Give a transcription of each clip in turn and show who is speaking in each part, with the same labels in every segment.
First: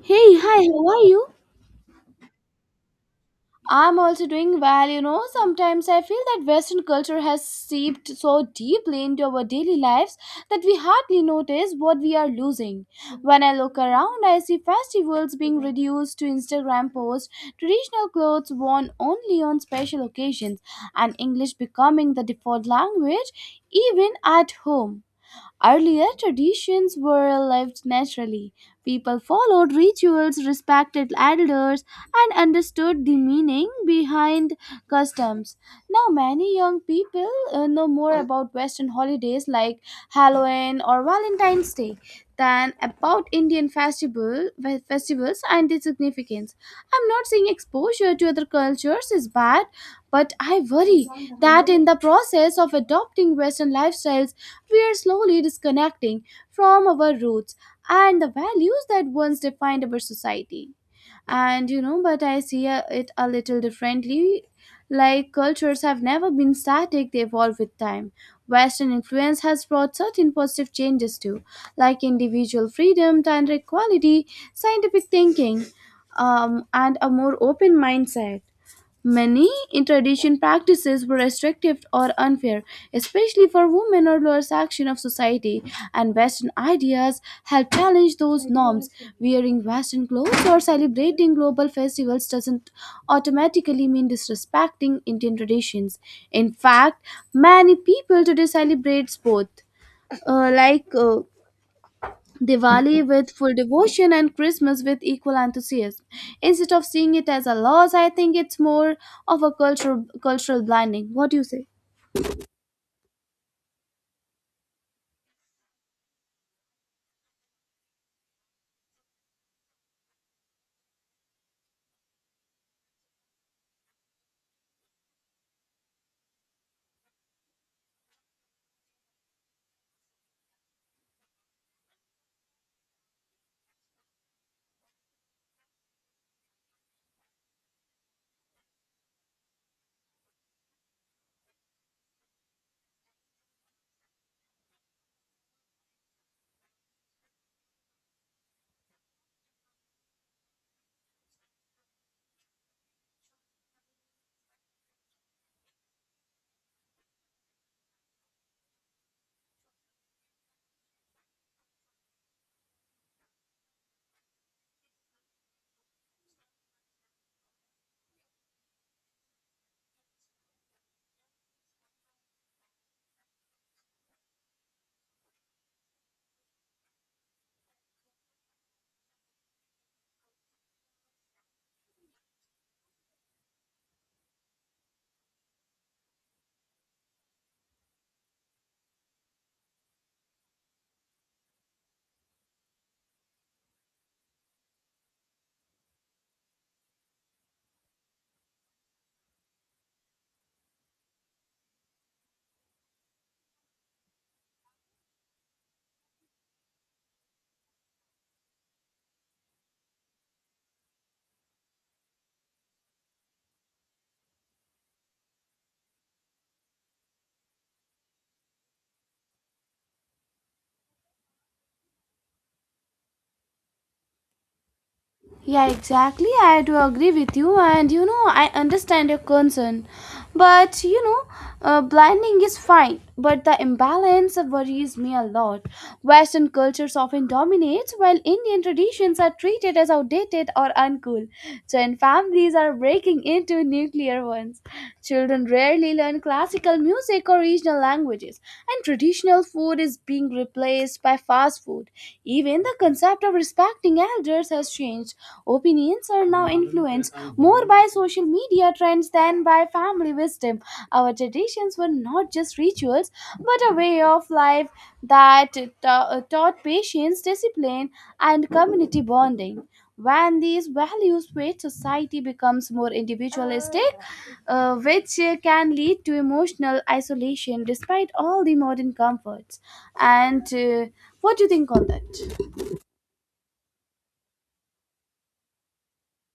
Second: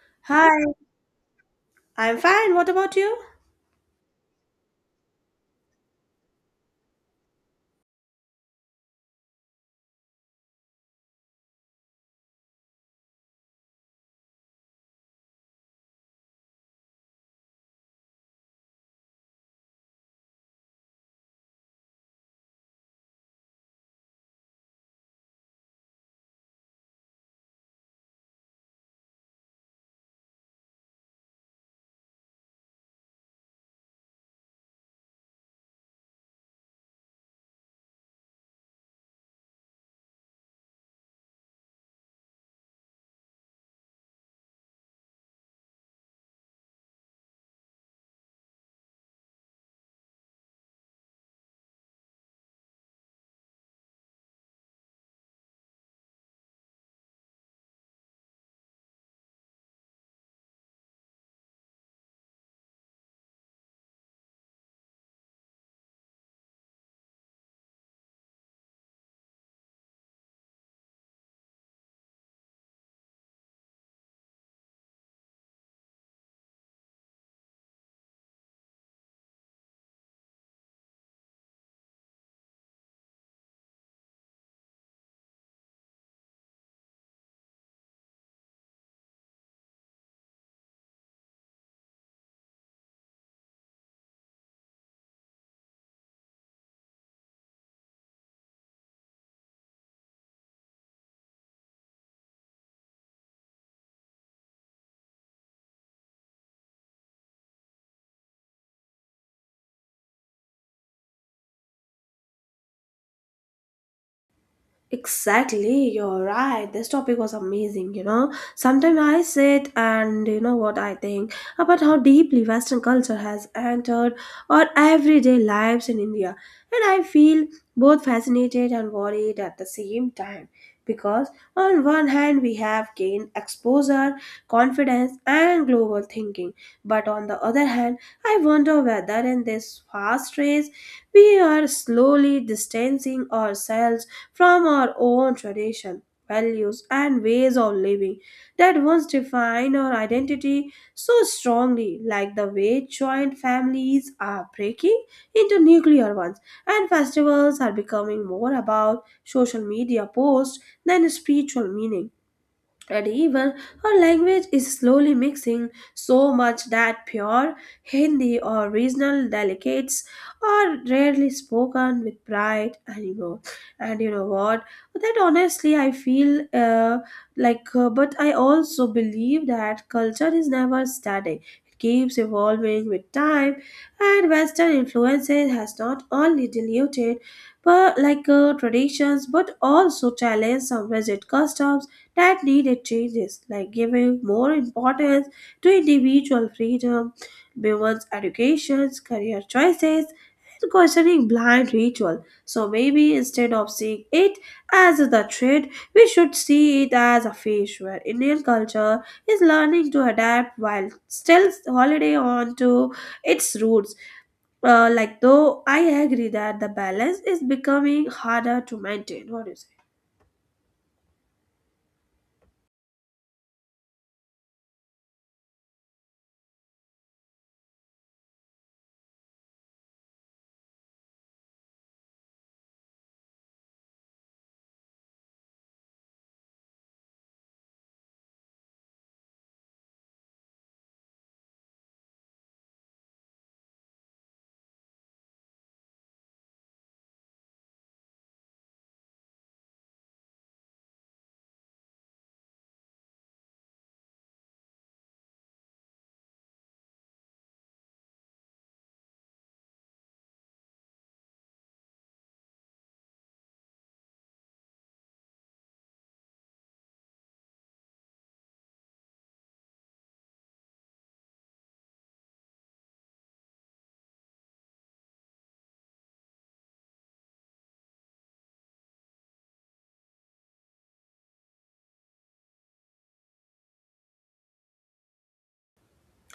Speaker 1: Hey, hi,
Speaker 2: Hi,
Speaker 1: how are you?
Speaker 2: I'm fine. What about you?
Speaker 1: I'm also doing well. You know, sometimes I feel that Western culture has seeped so deeply into our daily lives that we hardly notice what we are losing. When I look around, I see festivals being reduced to Instagram posts, traditional clothes worn only on special occasions, and English becoming the default language even at home. Earlier, traditions were lived naturally. People followed rituals, respected elders, and understood the meaning behind customs. Now, many young people know more about Western holidays like Halloween or Valentine's Day than about festivals and their significance. I'm not saying exposure to other cultures is bad, but I worry that in the process of adopting Western lifestyles, we are slowly disconnecting from our roots and the values that once defined our society. And you know, but I see, it a little differently. Like, cultures have never been static, they evolve with time. Western influence has brought certain positive changes too, like individual freedom, gender equality, scientific thinking, and a more open mindset. Many in tradition practices were restrictive or unfair, especially for women or lower section of society, and Western ideas help challenge those norms. Wearing Western clothes or celebrating global festivals doesn't automatically mean disrespecting Indian traditions. In fact, many people today celebrate both. Uh, like uh, Diwali with full devotion and Christmas with equal enthusiasm. Instead of seeing it as a loss, I think it's more of a cultural blinding. What do you say?
Speaker 2: Exactly, you're right. This topic was amazing, you know. Sometimes I sit and you know what I think about how deeply Western culture has entered our everyday lives in India. And I feel both fascinated and worried at the same time because, on one hand, we have gained exposure, confidence, and global thinking, but on the other hand, I wonder whether in this fast race we are slowly distancing ourselves from our own tradition, values, and ways of living that once defined our identity so strongly, like the way joint families are breaking into nuclear ones, and festivals are becoming more about social media posts than spiritual meaning, and even our language is slowly mixing so much that pure Hindi or regional delicates are rarely spoken with pride anymore. And you know what? That honestly, I feel but I also believe that culture is never static. It keeps evolving with time, and Western influences has not only diluted, but traditions, but also challenged some rigid customs that needed changes, like giving more importance to individual freedom, women's educations, career choices, and questioning blind ritual. So maybe instead of seeing it as the trend, we should see it as a phase where Indian culture is learning to adapt while still holiday on to its roots. Though I agree that the balance is becoming harder to maintain. What do you say?
Speaker 1: Yeah, exactly. I do agree with you, and you know, I understand your concern. But you know, blending is fine, but the imbalance worries me a lot. Western cultures often dominates, while Indian traditions are treated as outdated or uncool. Joint families are breaking into nuclear ones. Children rarely learn classical music or regional languages, and traditional food is being replaced by fast food. Even the concept of respecting elders has changed. Opinions are now influenced more by social media trends than by family wisdom. Our traditions were not just rituals, but a way of life that taught patience, discipline, and community bonding. When these values fade, society becomes more individualistic, which can lead to emotional isolation despite all the modern comforts. And what do you think on that?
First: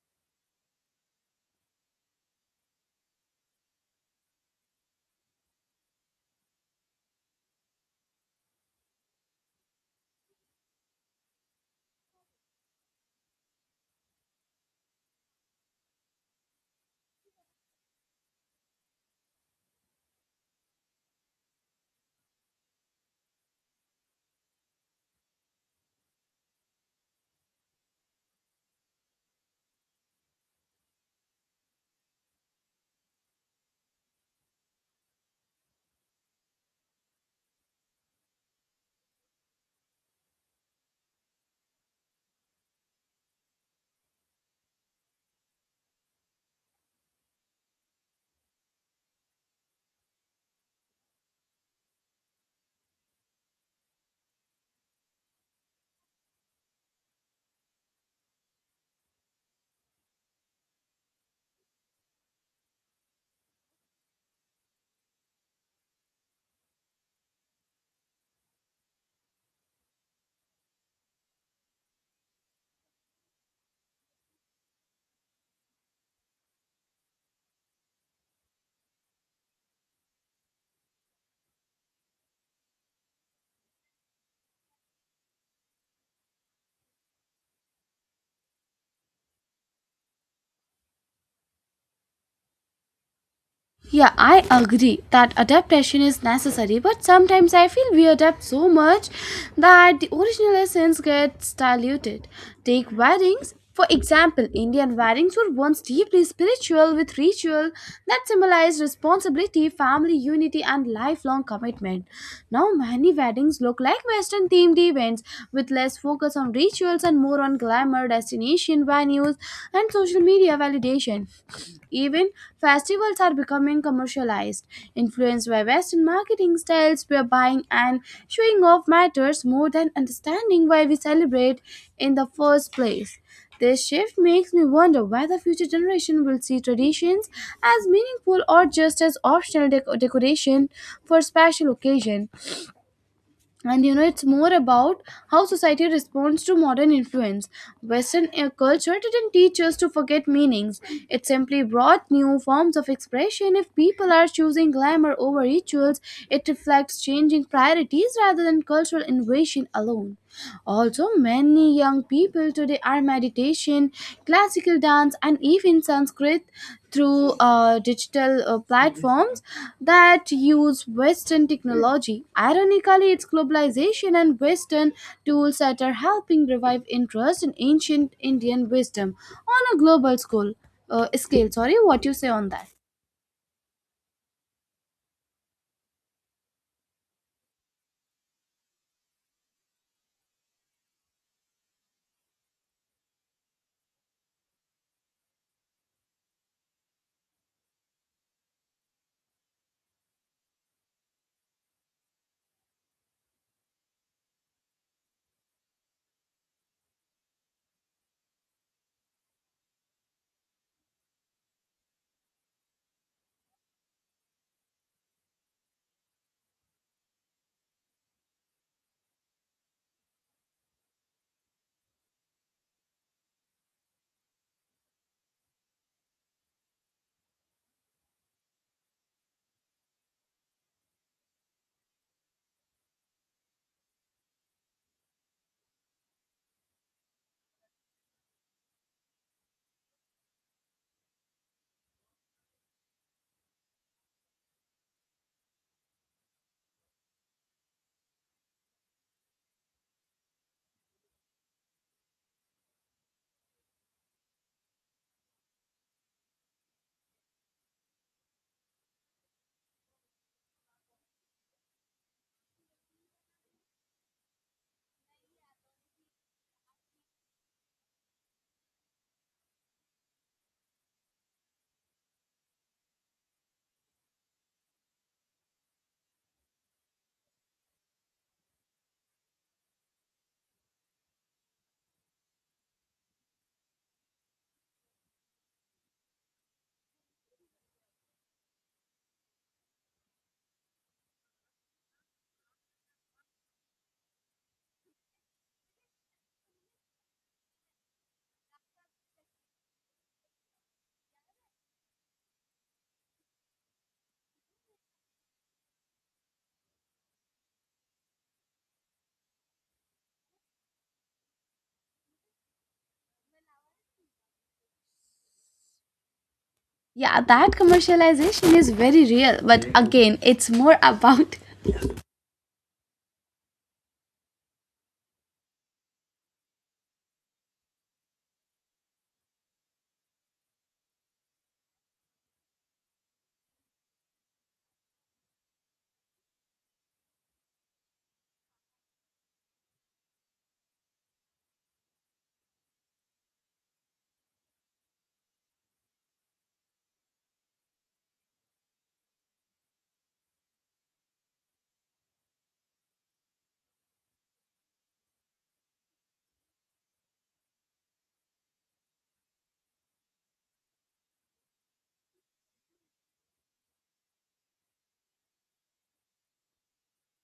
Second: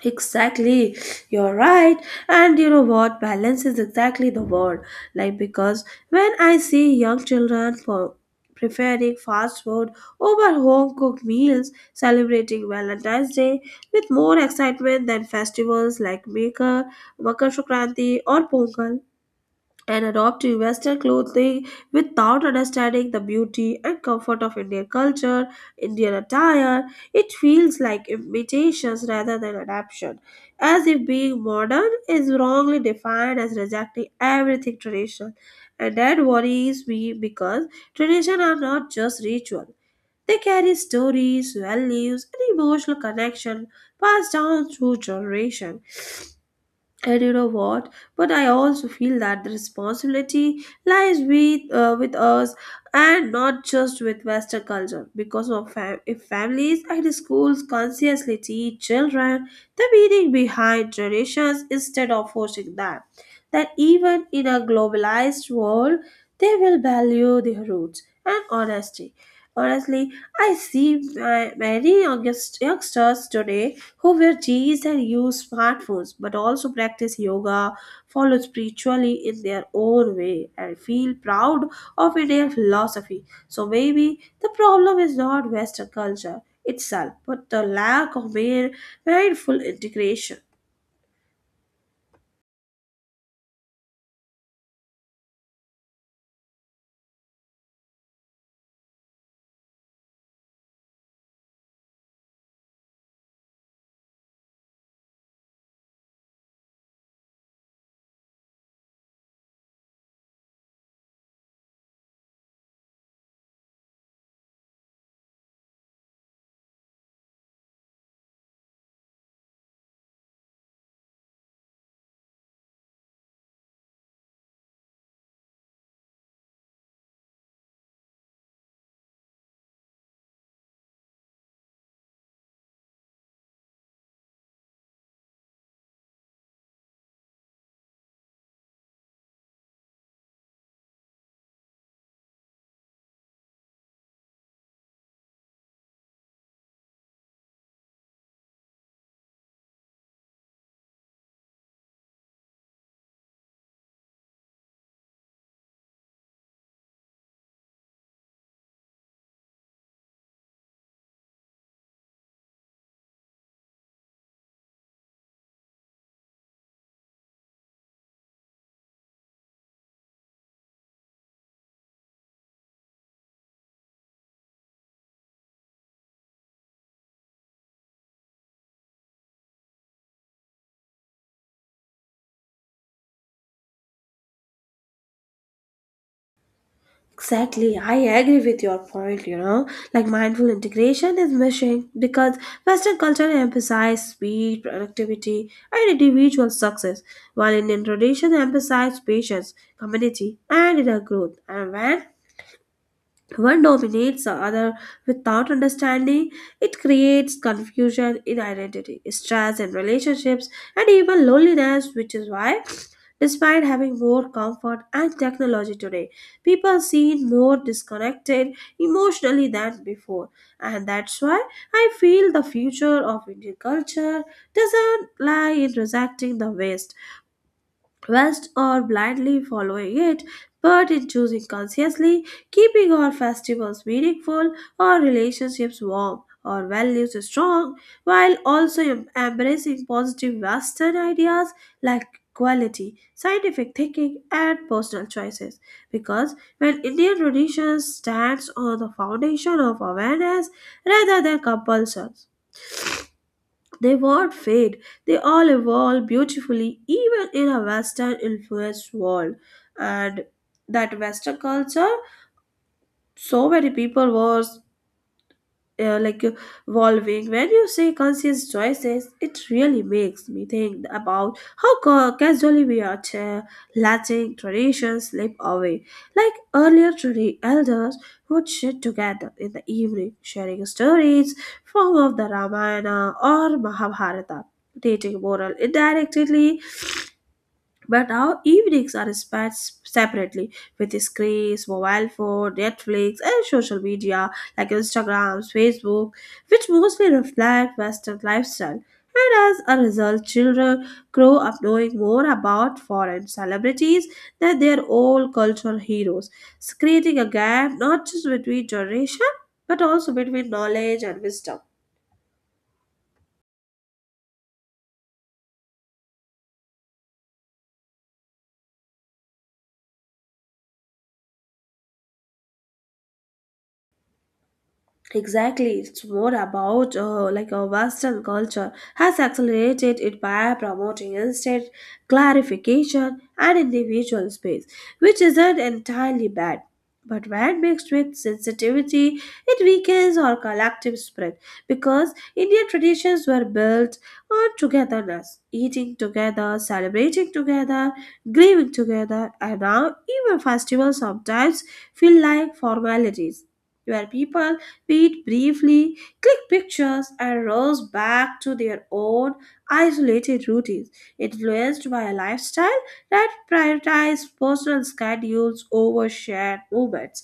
Speaker 2: Exactly, you're right. And you know what? Balance is exactly the word. Like, because when I see young children for preferring fast food over home cooked meals, celebrating Valentine's Day with more excitement than festivals like Makar Sankranti, or Pongal, and adopt to Western clothing without understanding the beauty and comfort of Indian culture, Indian attire. It feels like imitations rather than adaptation, as if being modern is wrongly defined as rejecting everything traditional. And that worries me because tradition are not just ritual. They carry stories, values, and emotional connection passed down through generation. And you know what? But I also feel that the responsibility lies with us, and not just with Western culture. Because of if families and schools consciously teach children the meaning behind traditions instead of forcing them, that even in a globalized world, they will value their roots and honesty. Honestly, I see youngsters today who wear jeans and use smartphones but also practice yoga, follow spiritually in their own way, and feel proud of Indian philosophy. So maybe the problem is not Western culture itself, but the lack of mere mindful integration.
Speaker 1: Yeah, I agree that adaptation is necessary, but sometimes I feel we adapt so much that the original essence gets diluted. Take weddings, for example, Indian weddings were once deeply spiritual with ritual that symbolized responsibility, family unity, and lifelong commitment. Now, many weddings look like Western themed events with less focus on rituals and more on glamour, destination, venues, and social media validation. Even festivals are becoming commercialized, influenced by Western marketing styles where buying and showing off matters more than understanding why we celebrate in the first place. This shift makes me wonder whether future generation will see traditions as meaningful or just as optional decoration for special occasion. And you know, it's more about how society responds to modern influence. Western culture didn't teach us to forget meanings, it simply brought new forms of expression. If people are choosing glamour over rituals, it reflects changing priorities rather than cultural invasion alone. Also, many young people today are meditation, classical dance, and even Sanskrit through digital platforms that use Western technology. Ironically, it's globalization and Western tools that are helping revive interest in ancient Indian wisdom on a scale. Sorry, what you say on that?
Speaker 2: Exactly, I agree with your point. You know, like mindful integration is missing because Western culture emphasizes speed, productivity, and individual success, while Indian tradition emphasizes patience, community, and inner growth. And when one dominates the other without understanding, it creates confusion in identity, stress in relationships, and even loneliness, which is why, despite having more comfort and technology today, people seem more disconnected emotionally than before. And that's why I feel the future of Indian culture doesn't lie in rejecting the West or blindly following it, but in choosing consciously, keeping our festivals meaningful, our relationships warm, our values strong, while also embracing positive Western ideas like equality, scientific thinking, and personal choices. Because when Indian tradition stands on the foundation of awareness rather than compulsion, they won't fade. They all evolve beautifully, even in a Western influenced world. And that Western culture, so many people were uh, like uh, evolving. When you say conscious choices, it really makes me think about how casually we are letting traditions slip away, like earlier elders would sit together in the evening sharing stories from of the Ramayana or Mahabharata, teaching moral indirectly, but our evenings are spent separately with screens, mobile phone, Netflix, and social media like Instagram, Facebook, which mostly reflect Western lifestyle. And as a result, children grow up knowing more about foreign celebrities than their own cultural heroes, creating a gap not just between generation but also between knowledge and wisdom.
Speaker 1: Yeah, that commercialization is very real, but again, it's more about.
Speaker 2: Exactly, it's more about like a Western culture has accelerated it by promoting instant clarification and individual space, which isn't entirely bad. But when mixed with sensitivity, it weakens our collective spirit because Indian traditions were built on togetherness, eating together, celebrating together, grieving together, and now even festivals sometimes feel like formalities where people wait briefly, click pictures, and rouse back to their own isolated routines, influenced by a lifestyle that prioritizes personal schedules over shared movements.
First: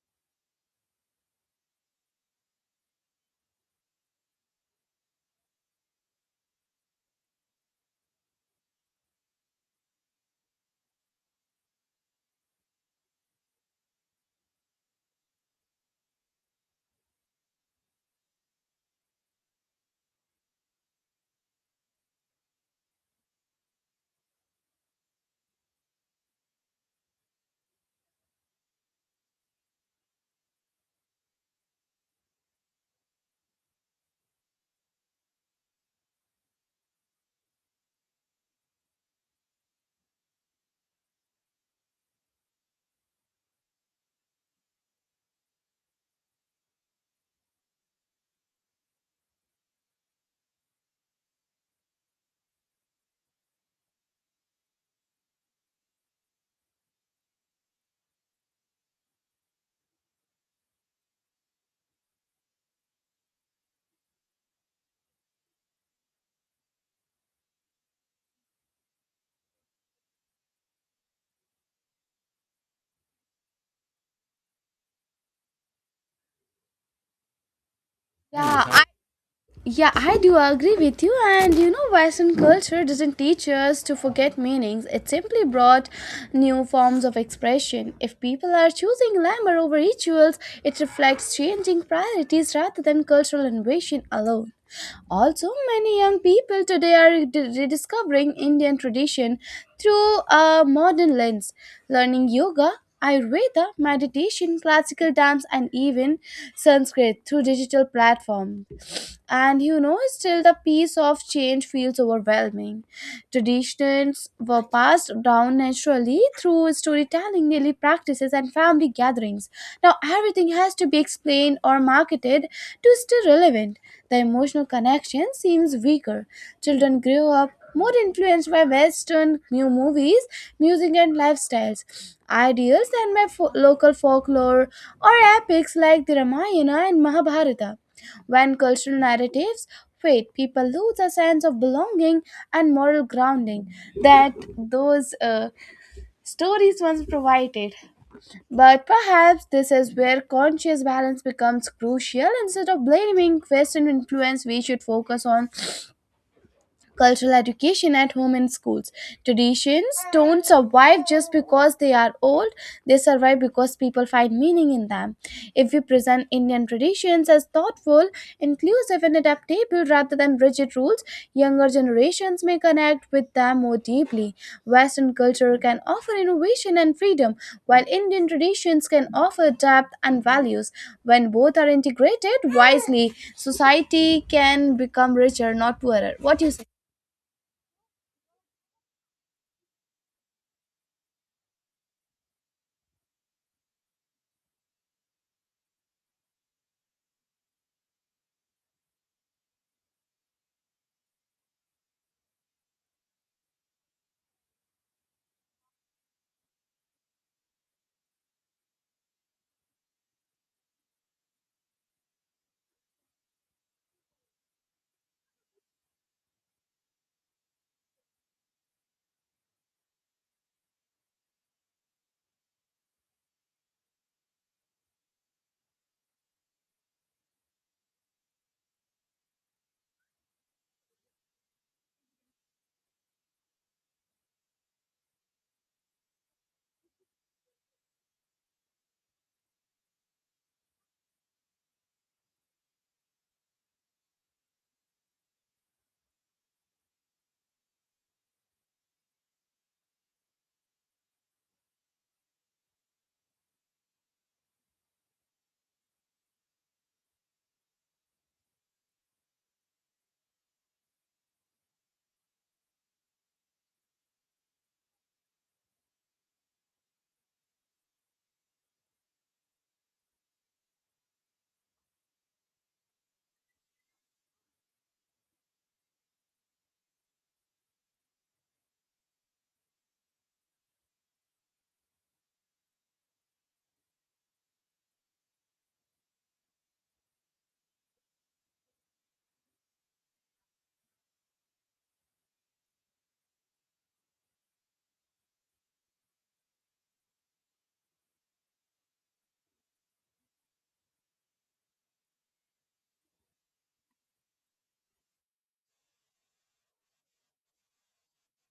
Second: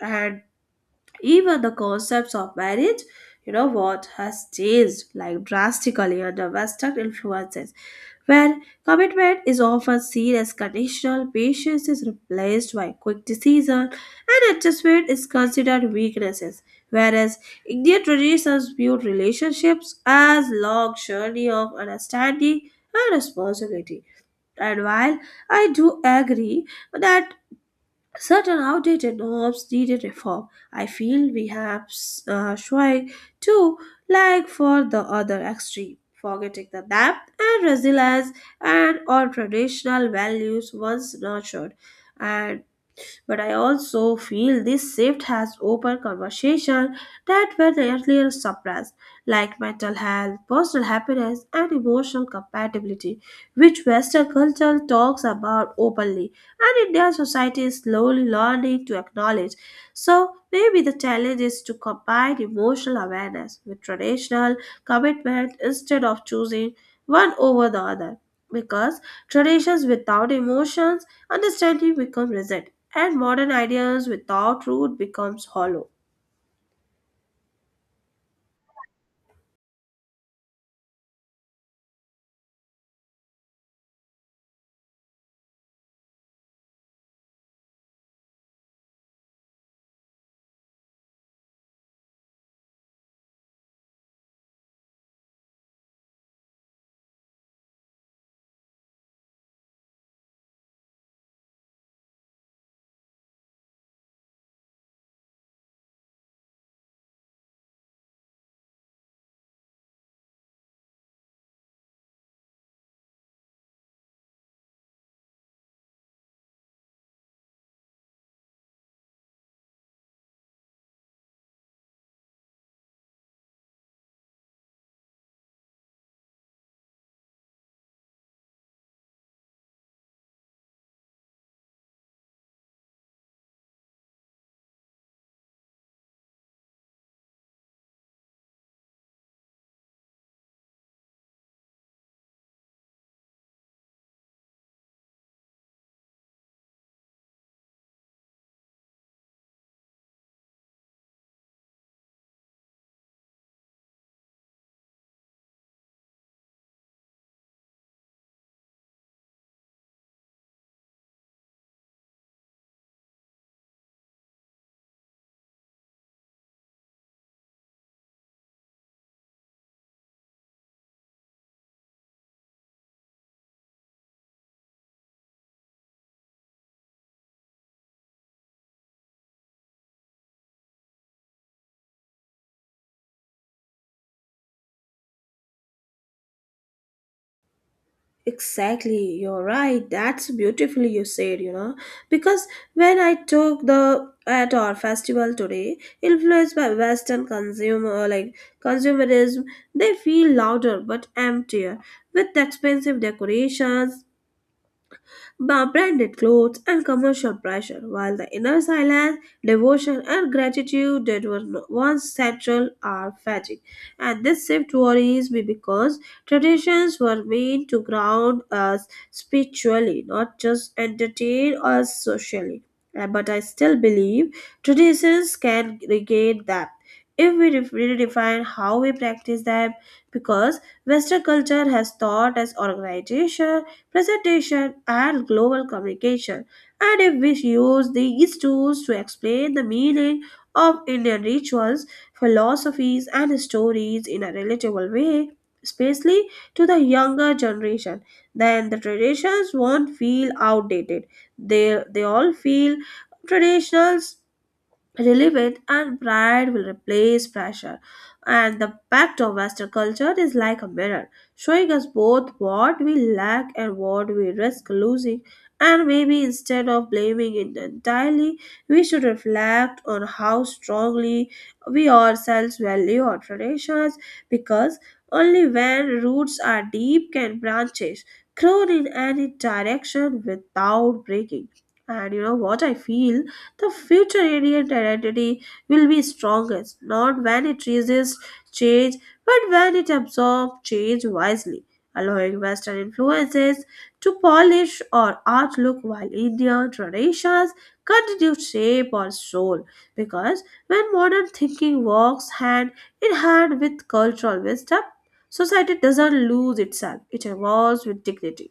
Speaker 2: And even the concepts of marriage, you know what, has changed like drastically under Western influences, where commitment is often seen as conditional, patience is replaced by quick decision, and adjustment is considered weaknesses. Whereas Indian traditions view relationships as long journey of understanding and responsibility. And while I do agree that certain outdated norms needed reform. I feel we have shy too, like for the other extreme, forgetting the depth and resilience and all traditional values once nurtured. And but I also feel this shift has opened conversations that were earlier suppressed, like mental health, personal happiness, and emotional compatibility, which Western culture talks about openly, and Indian society is slowly learning to acknowledge. So maybe the challenge is to combine emotional awareness with traditional commitment instead of choosing one over the other. Because traditions without emotions, understanding become rigid. And modern ideas without root becomes hollow.
Speaker 1: Yeah, yeah, I do agree with you. And you know, Western culture doesn't teach us to forget meanings, it simply brought new forms of expression. If people are choosing glamour over rituals, it reflects changing priorities rather than cultural innovation alone. Also, many young people today are rediscovering Indian tradition through a modern lens, learning yoga, Ayurveda, meditation, classical dance, and even Sanskrit through digital platforms. And you know, still the piece of change feels overwhelming. Traditions were passed down naturally through storytelling, daily practices, and family gatherings. Now everything has to be explained or marketed to stay relevant. The emotional connection seems weaker. Children grew up more influenced by western new movies, music, and lifestyles ideals than by local folklore or epics like the Ramayana and Mahabharata. When cultural narratives fade, people lose a sense of belonging and moral grounding that those stories once provided. But perhaps this is where conscious balance becomes crucial. Instead of blaming Western influence, we should focus on cultural education at home and schools. Traditions don't survive just because they are old, they survive because people find meaning in them. If we present Indian traditions as thoughtful, inclusive, and adaptable rather than rigid rules, younger generations may connect with them more deeply. Western culture can offer innovation and freedom, while Indian traditions can offer depth and values. When both are integrated wisely, society can become richer, not poorer. What do you say?
Speaker 2: Exactly, you're right. That's beautifully you said, you know. Because when I took the at our festival today, influenced by Western consumerism, they feel louder but emptier. With expensive decorations, branded clothes, and commercial pressure, while the inner silence, devotion, and gratitude that were once central are fading. And this shift worries me because traditions were meant to ground us spiritually, not just entertain us socially. But I still believe traditions can regain depth if we redefine how we practice them because Western culture has taught us organization presentation, and global communication. And if we use these tools to explain the meaning of Indian rituals, philosophies, and stories in a relatable way, especially to the younger generation, then the traditions won't feel outdated. They all feel traditional.s relevant and pride will replace pressure. And the impact of Western culture is like a mirror, showing us both what we lack and what we risk losing. And maybe instead of blaming it entirely, we should reflect on how strongly we ourselves value our traditions because only when roots are deep can branches grow in any direction without breaking. And you know what I feel? The future Indian identity will be strongest not when it resists change but when it absorbs change wisely, allowing Western influences to polish our outlook while Indian traditions continue to shape our soul. Because when modern thinking walks hand in hand with cultural wisdom, society doesn't lose itself, it evolves with dignity.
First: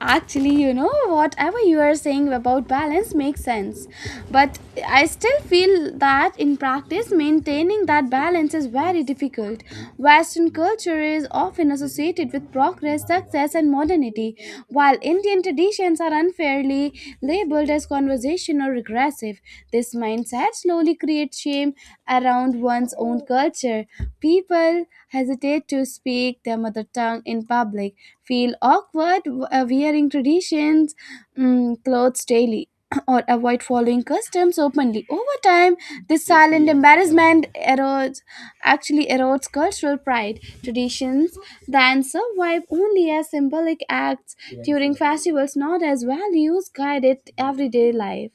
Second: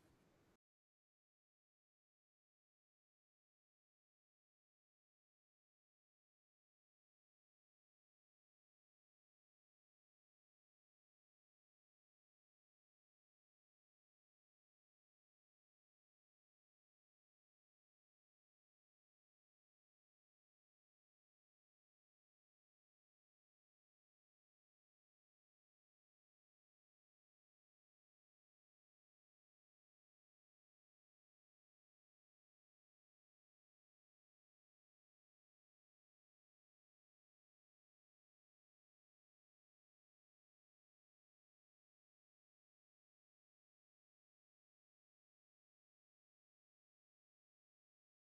Speaker 1: Actually, you know, whatever you are saying about balance makes sense. But I still feel that in practice, maintaining that balance is very difficult. Western culture is often associated with progress, success, and modernity, while Indian traditions are unfairly labeled as conversational or regressive. This mindset slowly creates shame around one's own culture. People hesitate to speak their mother tongue in public, feel awkward wearing traditions clothes daily, or avoid following customs openly. Over time, this silent embarrassment erodes, actually erodes cultural pride. Traditions then survive only as symbolic acts during festivals, not as values guided everyday life.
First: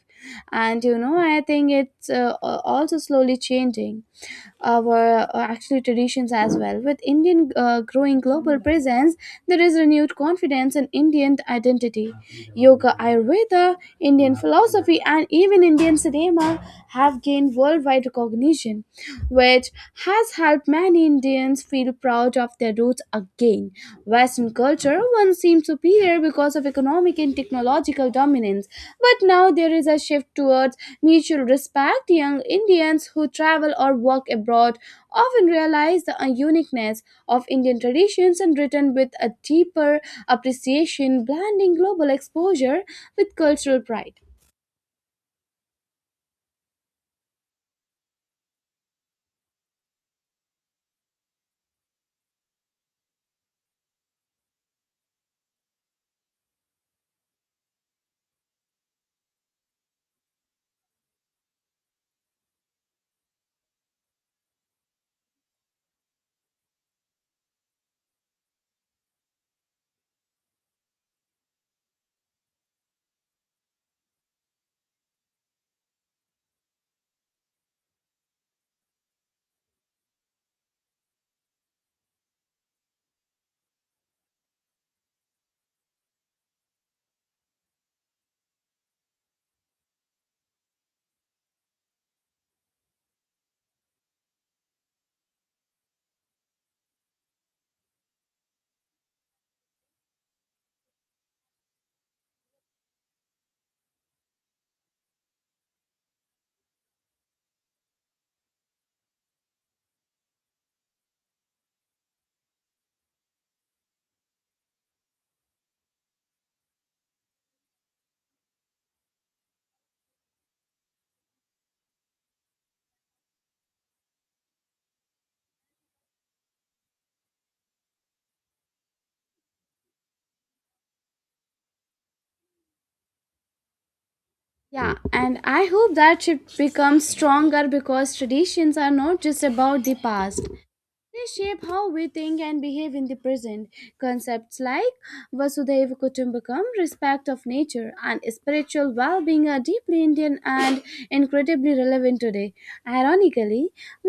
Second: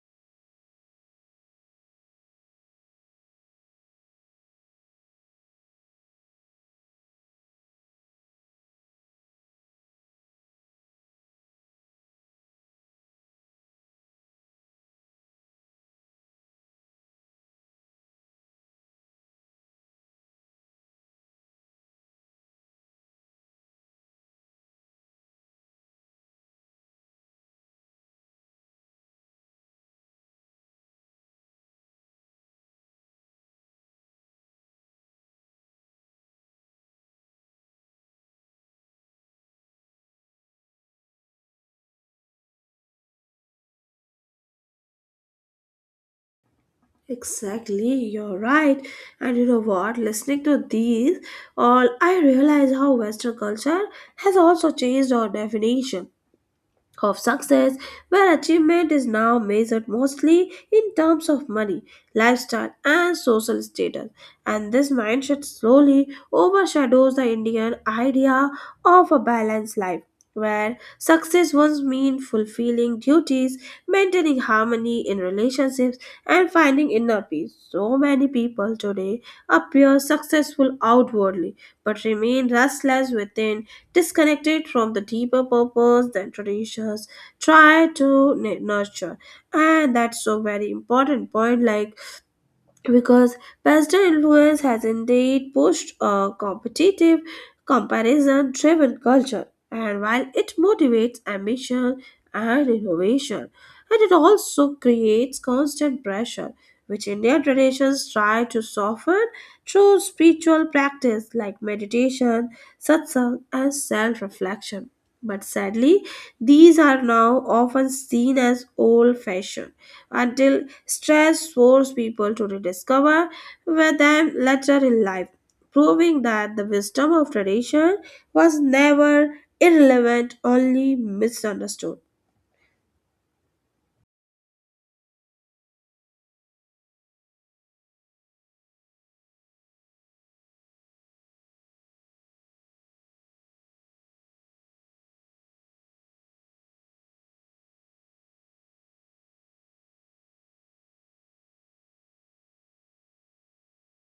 Speaker 1: And you know, I think it's also slowly changing our actually traditions as well. With Indian growing global presence, there is renewed confidence in Indian identity. Yoga, Ayurveda, Indian philosophy, and even Indian cinema have gained worldwide recognition, which has helped many Indians feel proud of their roots again. Western culture once seemed superior because of economic and technological dominance, but now there is a shift towards mutual respect. Young Indians who travel or work abroad often realize the uniqueness of Indian traditions and return with a deeper appreciation, blending global exposure with cultural pride.
Speaker 2: Exactly, you're right. And you know what? Listening to these, all I realize how Western culture has also changed our definition of success, where achievement is now measured mostly in terms of money, lifestyle, and social status. And this mindset slowly overshadows the Indian idea of a balanced life. Where success once meant fulfilling duties, maintaining harmony in relationships, and finding inner peace. So many people today appear successful outwardly but remain restless within disconnected from the deeper purpose that traditions try to nurture. And that's so very important point. Like because Western influence has indeed pushed a competitive, comparison driven culture, and while it motivates ambition and innovation, and it also creates constant pressure, which Indian traditions try to soften through spiritual practice like meditation, satsang, and self reflection. But sadly, these are now often seen as old fashioned until stress forced people to rediscover with them later in life, proving that the wisdom of tradition was never irrelevant, only misunderstood.
Speaker 1: Yeah, and I hope that shift becomes stronger because traditions are not just about the past, they shape how we think and behave in the present. Concepts like vasudhaiva Kutumbakam, respect of nature, and spiritual well being are deeply Indian and incredibly relevant today. Ironically,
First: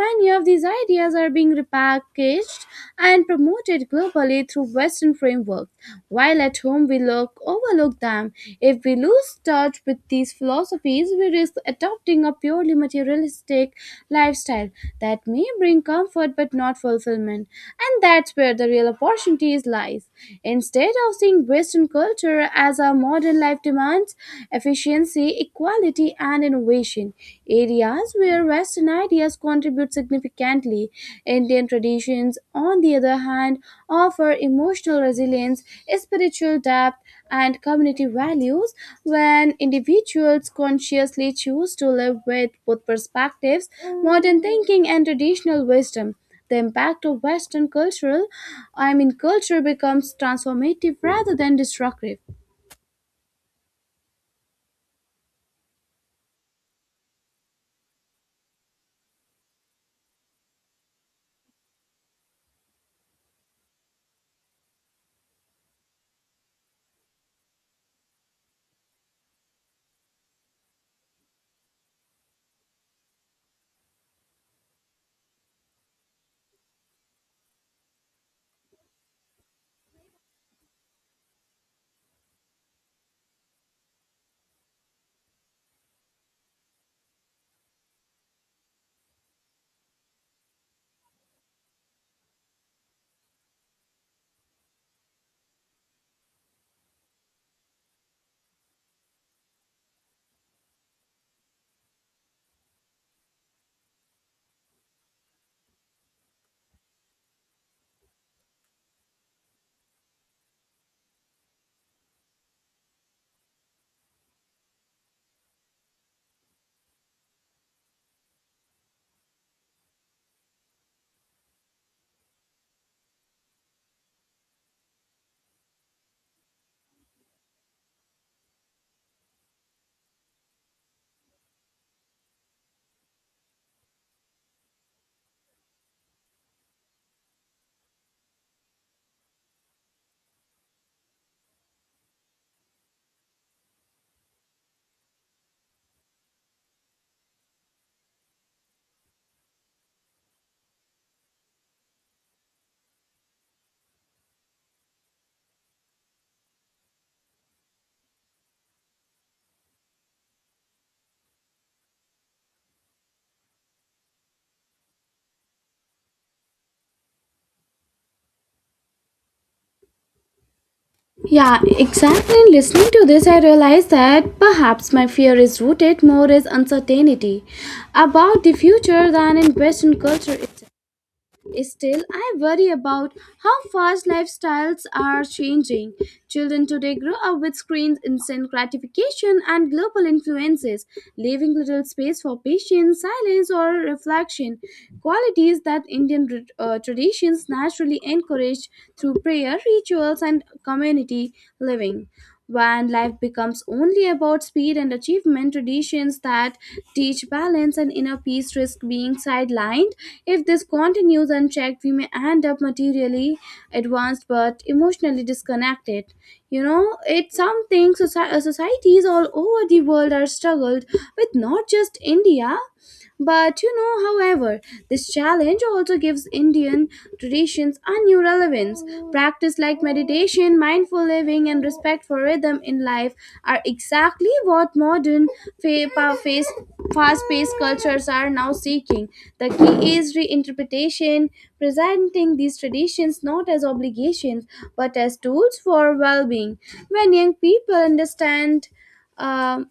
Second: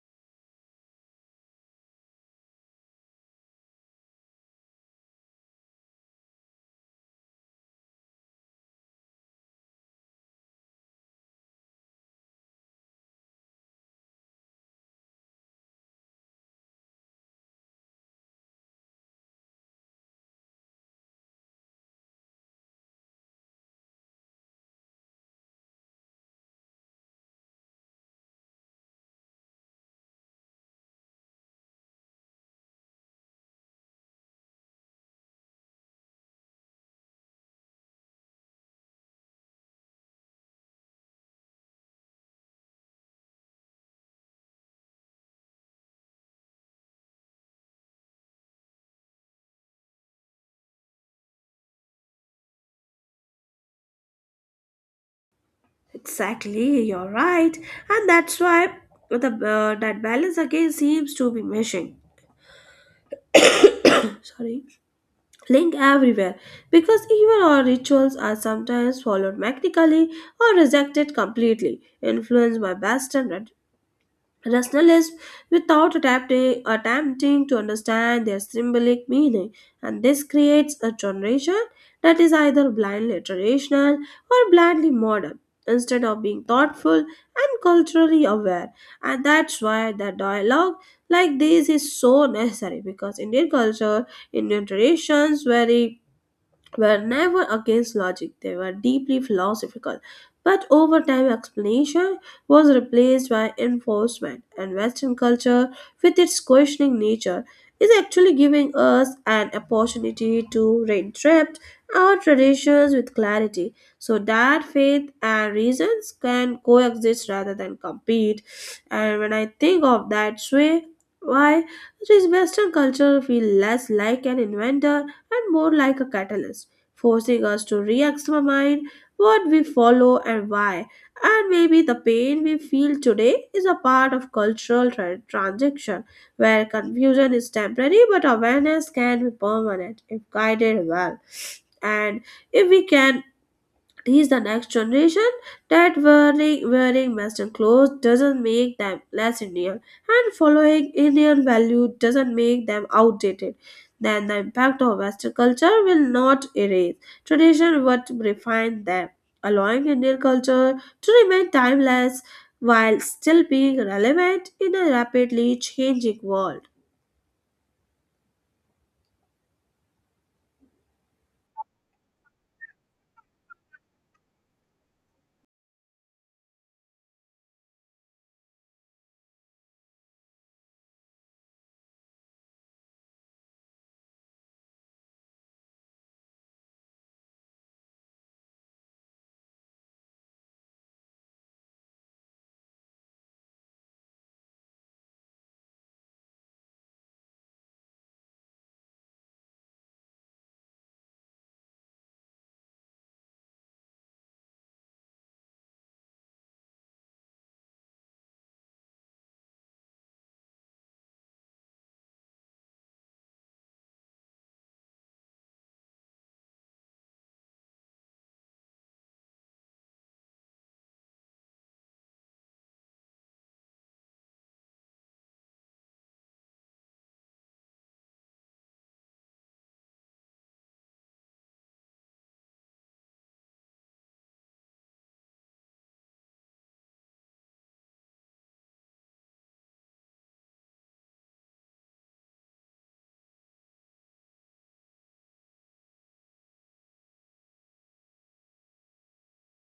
Speaker 1: many of these ideas are being repackaged and promoted globally through Western frameworks, while at home we look overlook them. If we lose touch with these philosophies, we risk adopting a purely materialistic lifestyle that may bring comfort but not fulfillment. And that's where the real opportunities lies. Instead of seeing Western culture as our modern life demands efficiency, equality, and innovation, areas where Western ideas contribute significantly. Indian traditions, on the other hand, offer emotional resilience, spiritual depth, and community values when individuals consciously choose to live with both perspectives, modern thinking and traditional wisdom. The impact of Western cultural, I mean culture becomes transformative rather than destructive.
Speaker 2: Exactly, you're right, and that's why the that balance again seems to be missing. Sorry, link everywhere because even our rituals are sometimes followed mechanically or rejected completely, influenced by Western rationalists without adapting, attempting to understand their symbolic meaning, and this creates a generation that is either blindly traditional or blindly modern instead of being thoughtful and culturally aware. And that's why the dialogue like this is so necessary because Indian traditions vary were never against logic, they were deeply philosophical. But over time, explanation was replaced by enforcement, and Western culture, with its questioning nature, is actually giving us an opportunity to reinterpret our traditions with clarity so that faith and reasons can coexist rather than compete. And when I think of that way, why does Western culture feel less like an inventor and more like a catalyst? Forcing us to re examine what we follow and why. And maybe the pain we feel today is a part of cultural transition where confusion is temporary but awareness can be permanent if guided well. And if we can he's the next generation that wearing western clothes doesn't make them less indian and following indian value doesn't make them outdated, then the impact of western culture will not erase tradition but refine them, allowing indian culture to remain timeless while still being relevant in a rapidly changing world.
Speaker 1: Yeah, exactly. In listening to this, I realized that perhaps my fear is rooted more in uncertainty about the future than in Western culture itself. Still, I worry about how fast lifestyles are changing. Children today grow up with screens, instant gratification, and global influences, leaving little space for patience, silence, or reflection. Qualities that Indian traditions naturally encourage through prayer, rituals, and community living. When life becomes only about speed and achievement, traditions that teach balance and inner peace risk being sidelined. If this continues unchecked, we may end up materially advanced but emotionally disconnected. You know, it's something societies all over the world are struggled with, not just India. But you know, however, this challenge also gives Indian traditions a new relevance. Practice like meditation, mindful living, and respect for rhythm in life are exactly what modern fa- pa- face- fast-paced cultures are now seeking. The key is reinterpretation, presenting these traditions not as obligations but as tools for well-being. When young people understand um,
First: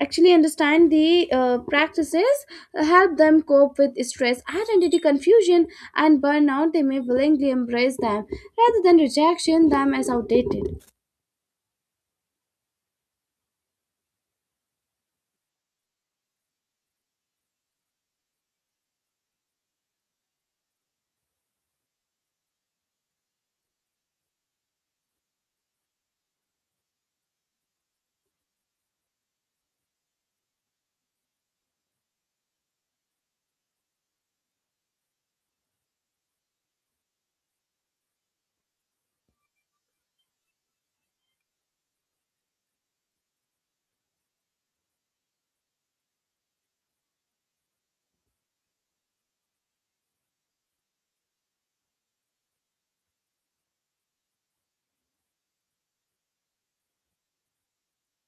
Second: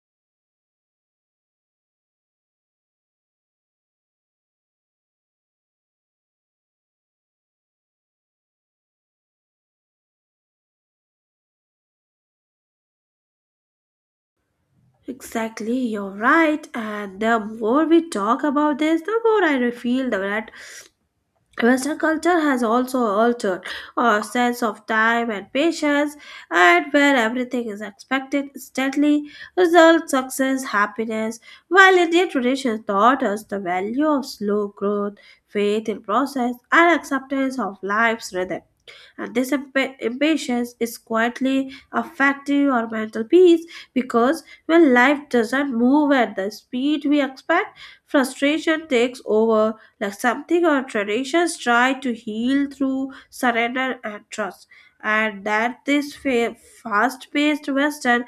Speaker 1: actually understand the practices help them cope with stress, identity confusion, and burnout, they may willingly embrace them rather than rejection them as outdated.
Speaker 2: Exactly, you're right. And the more we talk about this, the more I feel that Western culture has also altered our sense of time and patience, and where everything is expected instantly, result, success, happiness, while Indian tradition taught us the value of slow growth, faith in process, and acceptance of life's rhythm, and this impatience is quietly affecting our mental peace because when life doesn't move at the speed we expect, frustration takes over, like something our traditions try to heal through surrender and trust. And that this fast-paced Western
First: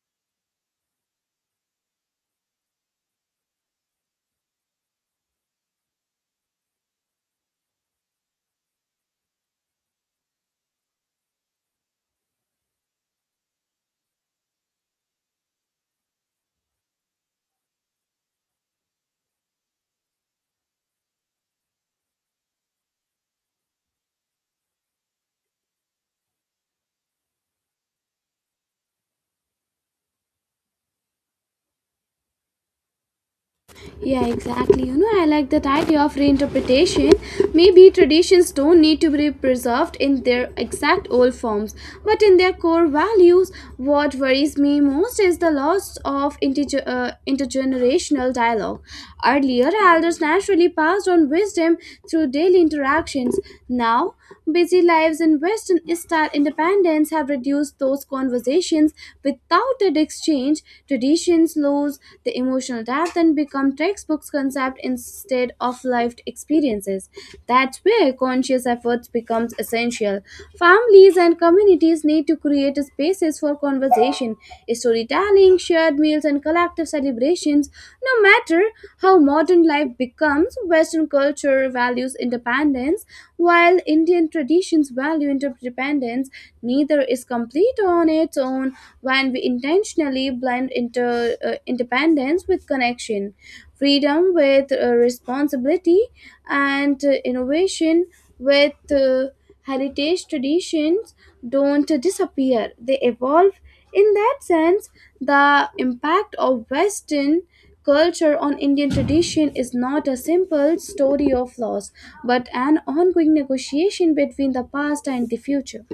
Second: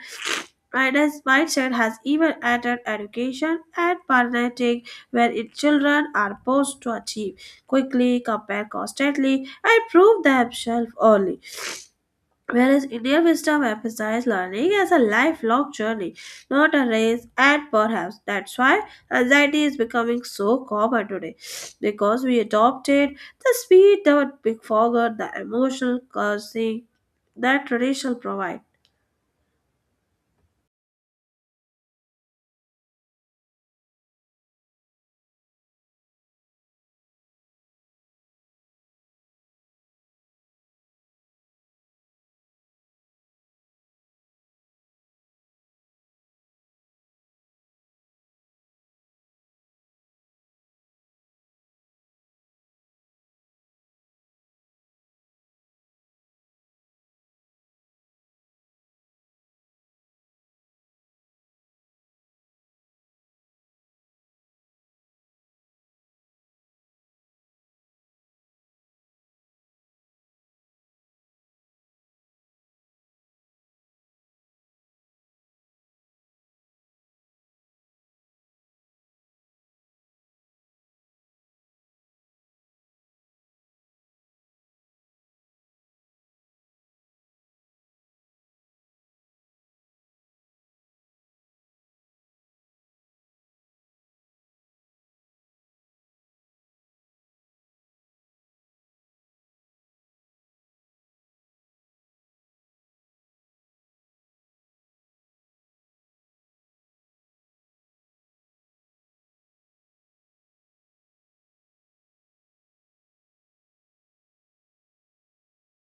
Speaker 2: minus mindset has even entered education and parenting, where its children are forced to achieve quickly, compare constantly, and prove themselves early. Whereas Indian wisdom emphasizes learning as a lifelong journey, not a race, and perhaps that's why anxiety is becoming so common today because we adopted the speed that we forgot the emotional cursing that tradition provide.
Speaker 1: Yeah, exactly. You know, I like that idea of reinterpretation. Maybe traditions don't need to be preserved in their exact old forms, but in their core values. What worries me most is the loss of intergenerational dialogue. Earlier, elders naturally passed on wisdom through daily interactions. Now, busy lives and Western style independence have reduced those conversations without an exchange. Tradition patience lose the emotional depth and become textbooks concept instead of lived experiences. That's where conscious efforts becomes essential. Families and communities need to create spaces for conversation, storytelling, shared meals, and collective celebrations. No matter how modern life becomes, Western culture values independence, while Indian traditions value interdependence. Neither is complete on its own zone when we intentionally blend independence with connection, freedom with responsibility, and innovation with heritage traditions don't disappear, they evolve. In that sense, the impact of Western culture on Indian tradition is not a simple story of loss, but an ongoing negotiation between the past and the future.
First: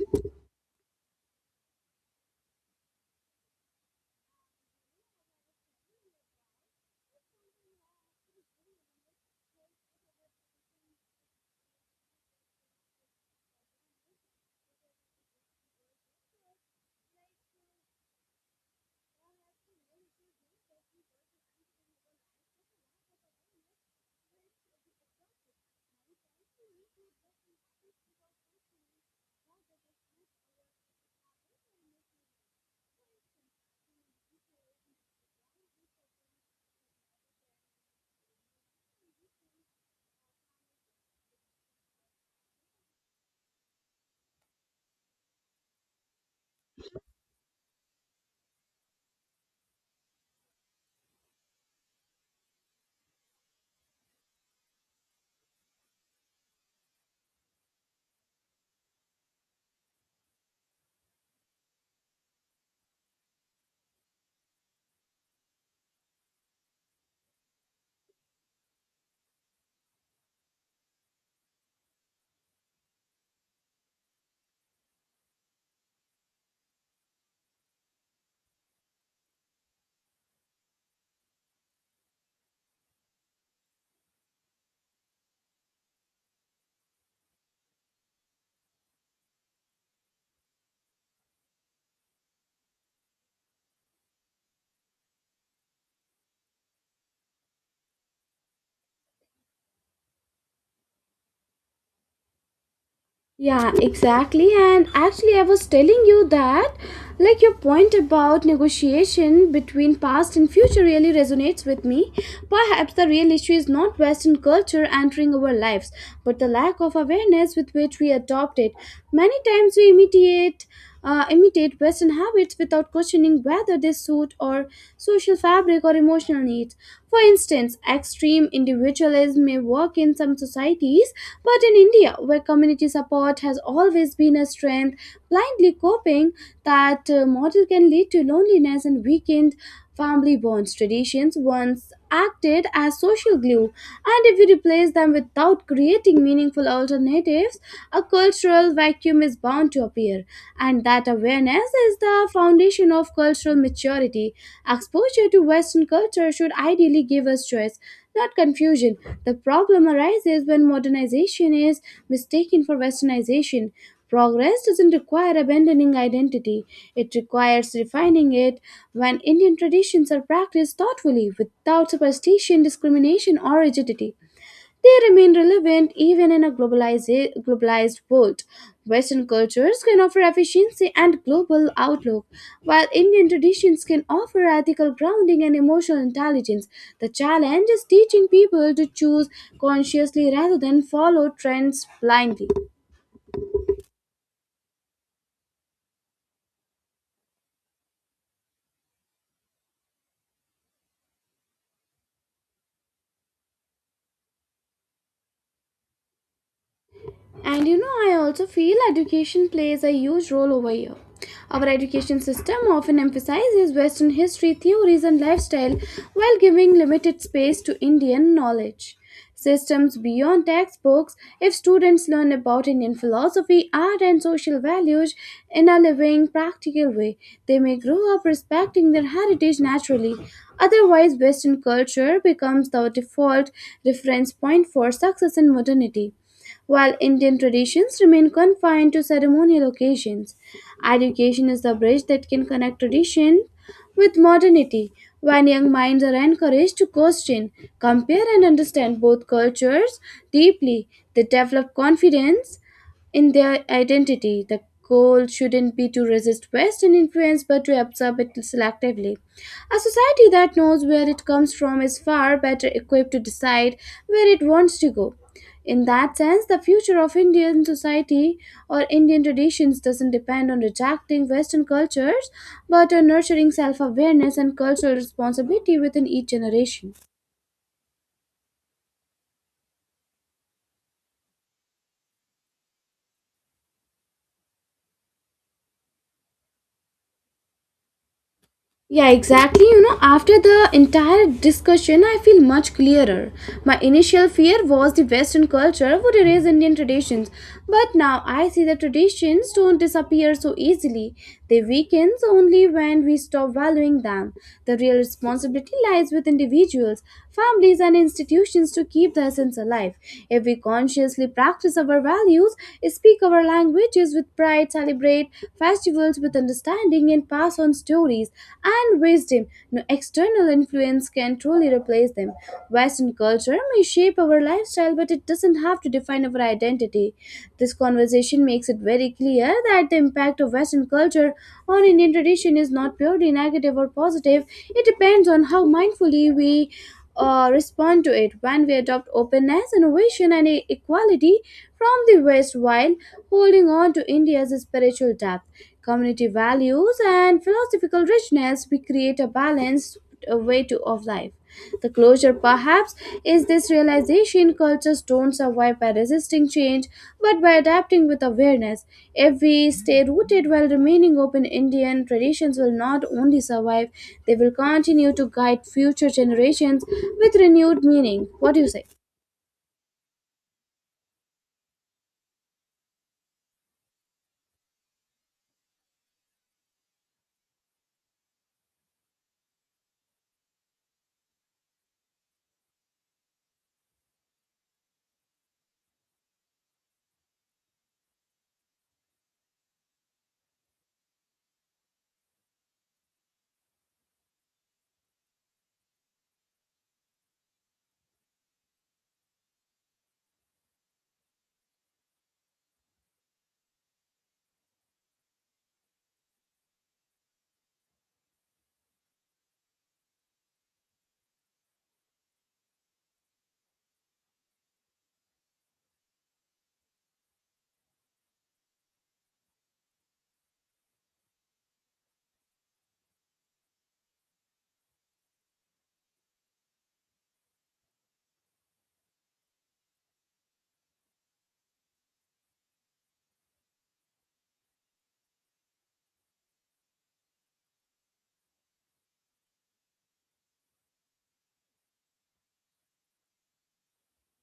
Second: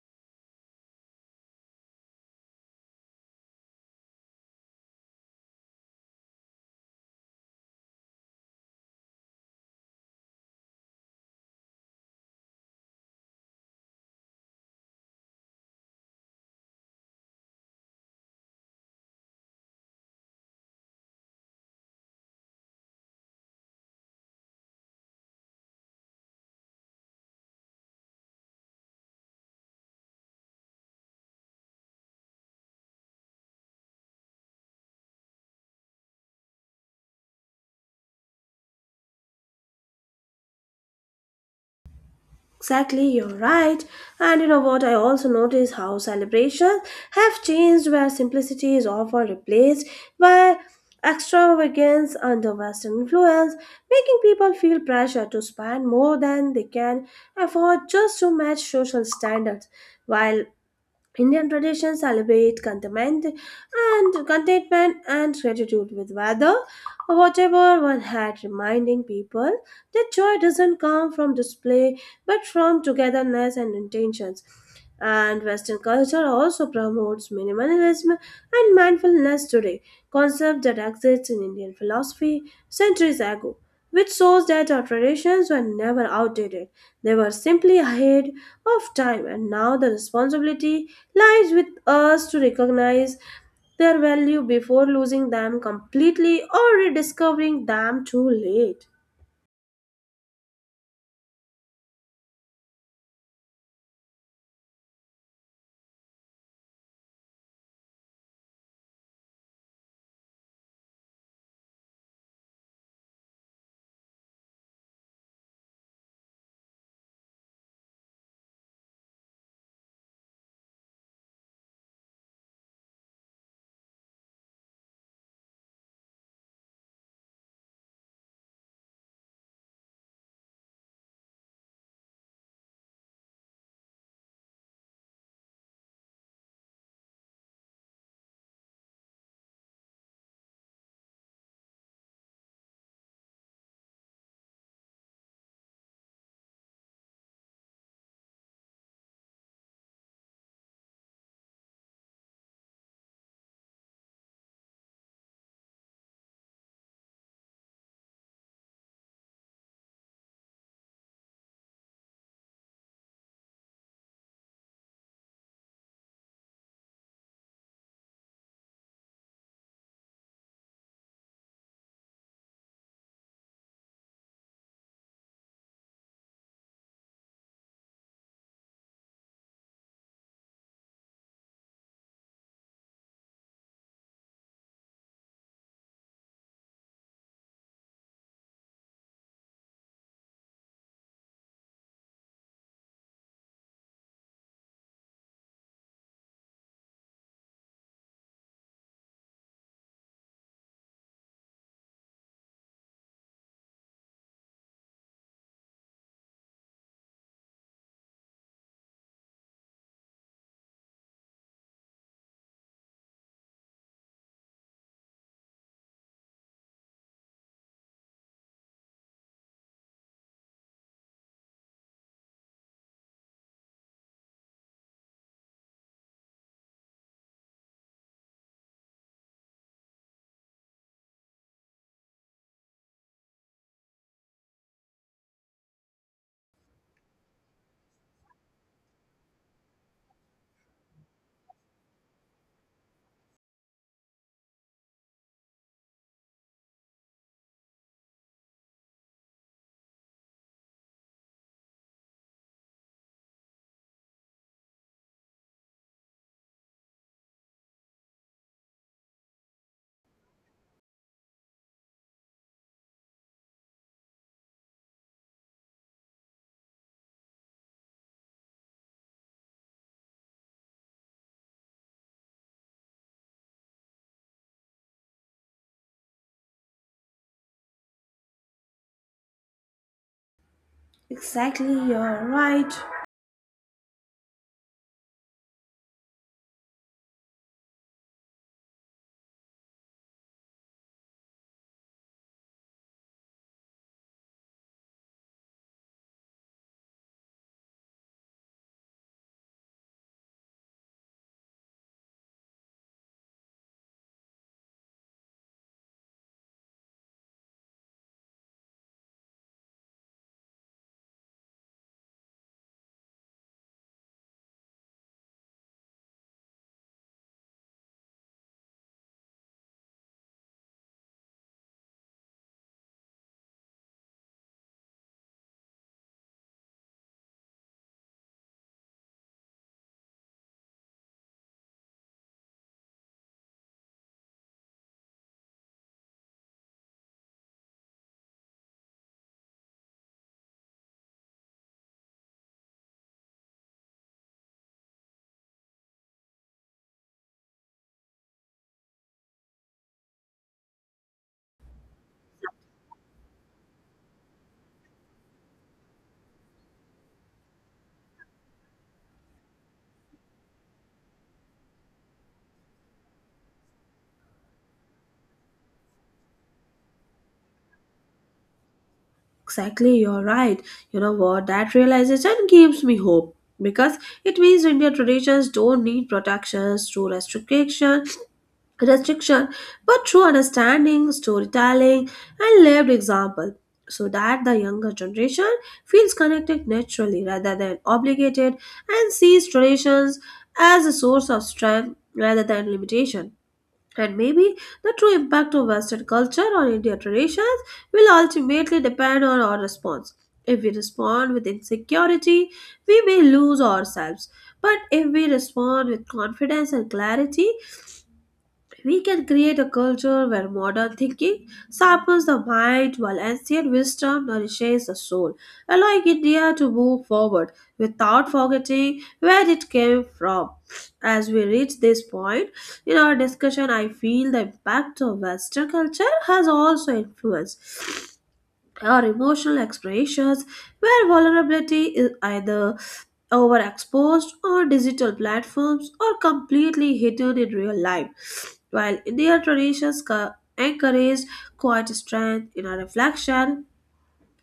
Speaker 2: Exactly, you're right. And you know what? I also notice how celebrations have changed, where simplicity is often replaced by extravagance under Western influence, making people feel pressure to spend more than they can afford just to match social standards. While Indian traditions celebrate contentment and gratitude with weather, or whatever one had, reminding people that joy doesn't come from display but from togetherness and intentions. And Western culture also promotes minimalism and mindfulness today, concepts that exist in Indian philosophy centuries ago, which shows that our traditions were never outdated. They were simply ahead of time, and now the responsibility lies with us to recognize their value before losing them completely or rediscovering them too late.
Speaker 1: Yeah, exactly. And actually, I was telling you that, like, your point about negotiation between past and future really resonates with me. Perhaps the real issue is not Western culture entering our lives, but the lack of awareness with which we adopt it. Many times we imitate Western habits without questioning whether they suit our social fabric or emotional needs. For instance, extreme individualism may work in some societies, but in India, where community support has always been a strength, blindly coping that model can lead to loneliness and weakened family bonds. Traditions once acted as social glue, and if we replace them without creating meaningful alternatives, a cultural vacuum is bound to appear. And that awareness is the foundation of cultural maturity. Exposure to Western culture should ideally give us choice, not confusion. The problem arises when modernization is mistaken for westernization. Progress doesn't require abandoning identity, it requires refining it when Indian traditions are practiced thoughtfully without superstition, discrimination, or rigidity. They remain relevant even in a globalized world. Western cultures can offer efficiency and global outlook, while Indian traditions can offer ethical grounding and emotional intelligence. The challenge is teaching people to choose consciously rather than follow trends blindly. And you know, I also feel education plays a huge role over here. Our education system often emphasizes Western history, theories, and lifestyle while giving limited space to Indian knowledge. Systems beyond textbooks, if students learn about Indian philosophy, art, and social values in a living, practical way, they may grow up respecting their heritage naturally. Otherwise, Western culture becomes the default reference point for success and modernity. While Indian traditions remain confined to ceremonial occasions, education is the bridge that can connect tradition with modernity. When young minds are encouraged to question, compare, and understand both cultures deeply, they develop confidence in their identity. The goal shouldn't be to resist Western influence but to absorb it selectively. A society that knows where it comes from is far better equipped to decide where it wants to go. In that sense, the future of Indian society or Indian traditions doesn't depend on rejecting Western cultures but on nurturing self awareness and cultural responsibility within each generation.
Speaker 2: Exactly, you're right.
Speaker 1: Yeah, exactly. You know, after the entire discussion, I feel much clearer. My initial fear was the Western culture would erase Indian traditions, but now I see that traditions don't disappear so easily. They weaken only when we stop valuing them. The real responsibility lies with individuals, families, and institutions to keep the essence alive. If we consciously practice our values, speak our languages with pride, celebrate festivals with understanding and pass on stories and wisdom. No external influence can truly replace them. Western culture may shape our lifestyle, but it doesn't have to define our identity. This conversation makes it very clear that the impact of Western culture on Indian tradition is not purely negative or positive. It depends on how mindfully we respond to it when we adopt openness, innovation, and equality from the West while holding on to India's spiritual depth, community values, and philosophical richness, we create a balanced of life. The closure, perhaps, crafts is this realization cultures don't survive by resisting change but by adapting with awareness. If we stay rooted while remaining open, Indian traditions will not only survive, they will continue to guide future generations with renewed meaning. What do you say?
Speaker 2: Exactly, you're right. You know what? That realization gives me hope because it means Indian traditions don't need protections through restriction, but through understanding, storytelling, and lived example, so that the younger generation feels connected naturally rather than obligated and sees traditions as a source of strength rather than limitation. And maybe the true impact of Western culture on Indian traditions will ultimately depend on our response. If we respond with insecurity, we may lose ourselves. But if we respond with confidence and clarity, we can create a culture where modern thinking sharpens the mind while ancient wisdom nourishes the soul, allowing India to move forward without forgetting where it came from. As we reach this point in our discussion, I feel the impact of Western culture has also influenced or emotional expressions, where vulnerability is either overexposed or digital platforms or completely hidden in real life. While Indian traditions encourage quiet strength, inner reflection,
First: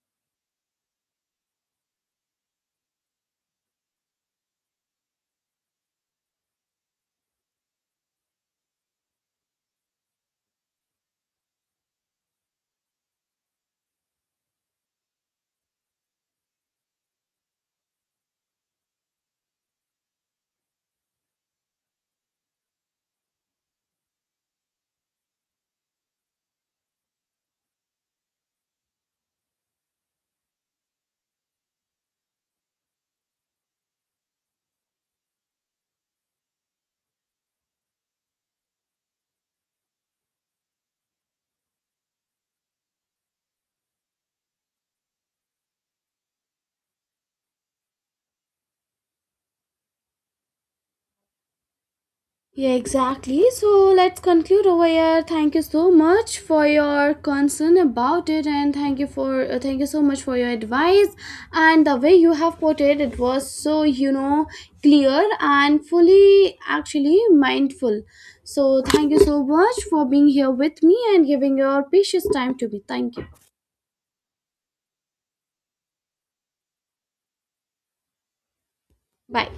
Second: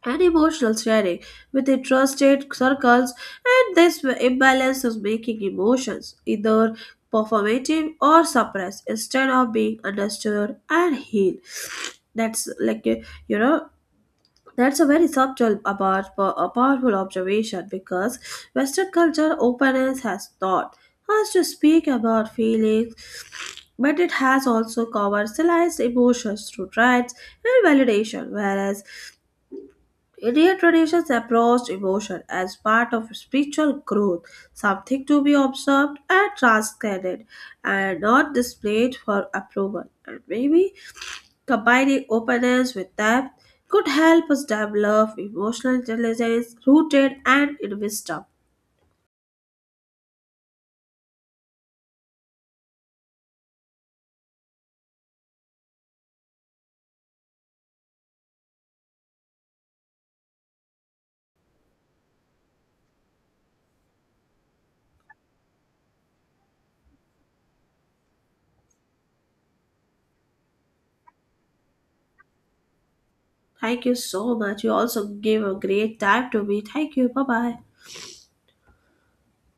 Speaker 2: and emotional sharing within trusted circles, and this imbalance is making emotions either performative or suppressed instead of being understood and healed. That's like, you know, that's a very subtle but a powerful observation because Western culture openness has taught us to speak about feelings, but it has also commercialized emotions through rights and validation, whereas Indian traditions approached emotion as part of spiritual growth, something to be observed and transcended, and not displayed for approval. And maybe combining openness with depth could help us develop emotional intelligence rooted and in wisdom.
Speaker 1: Yeah, exactly. So let's conclude over here. Thank you so much for your concern about it, and thank you so much for your advice and the way you have put it. It was so clear and fully actually mindful. So thank you so much for being here with me and giving your precious time to me. Thank you.
Speaker 2: Thank you so much. You also gave a great time to me. Thank you. Bye bye.
Speaker 1: Bye.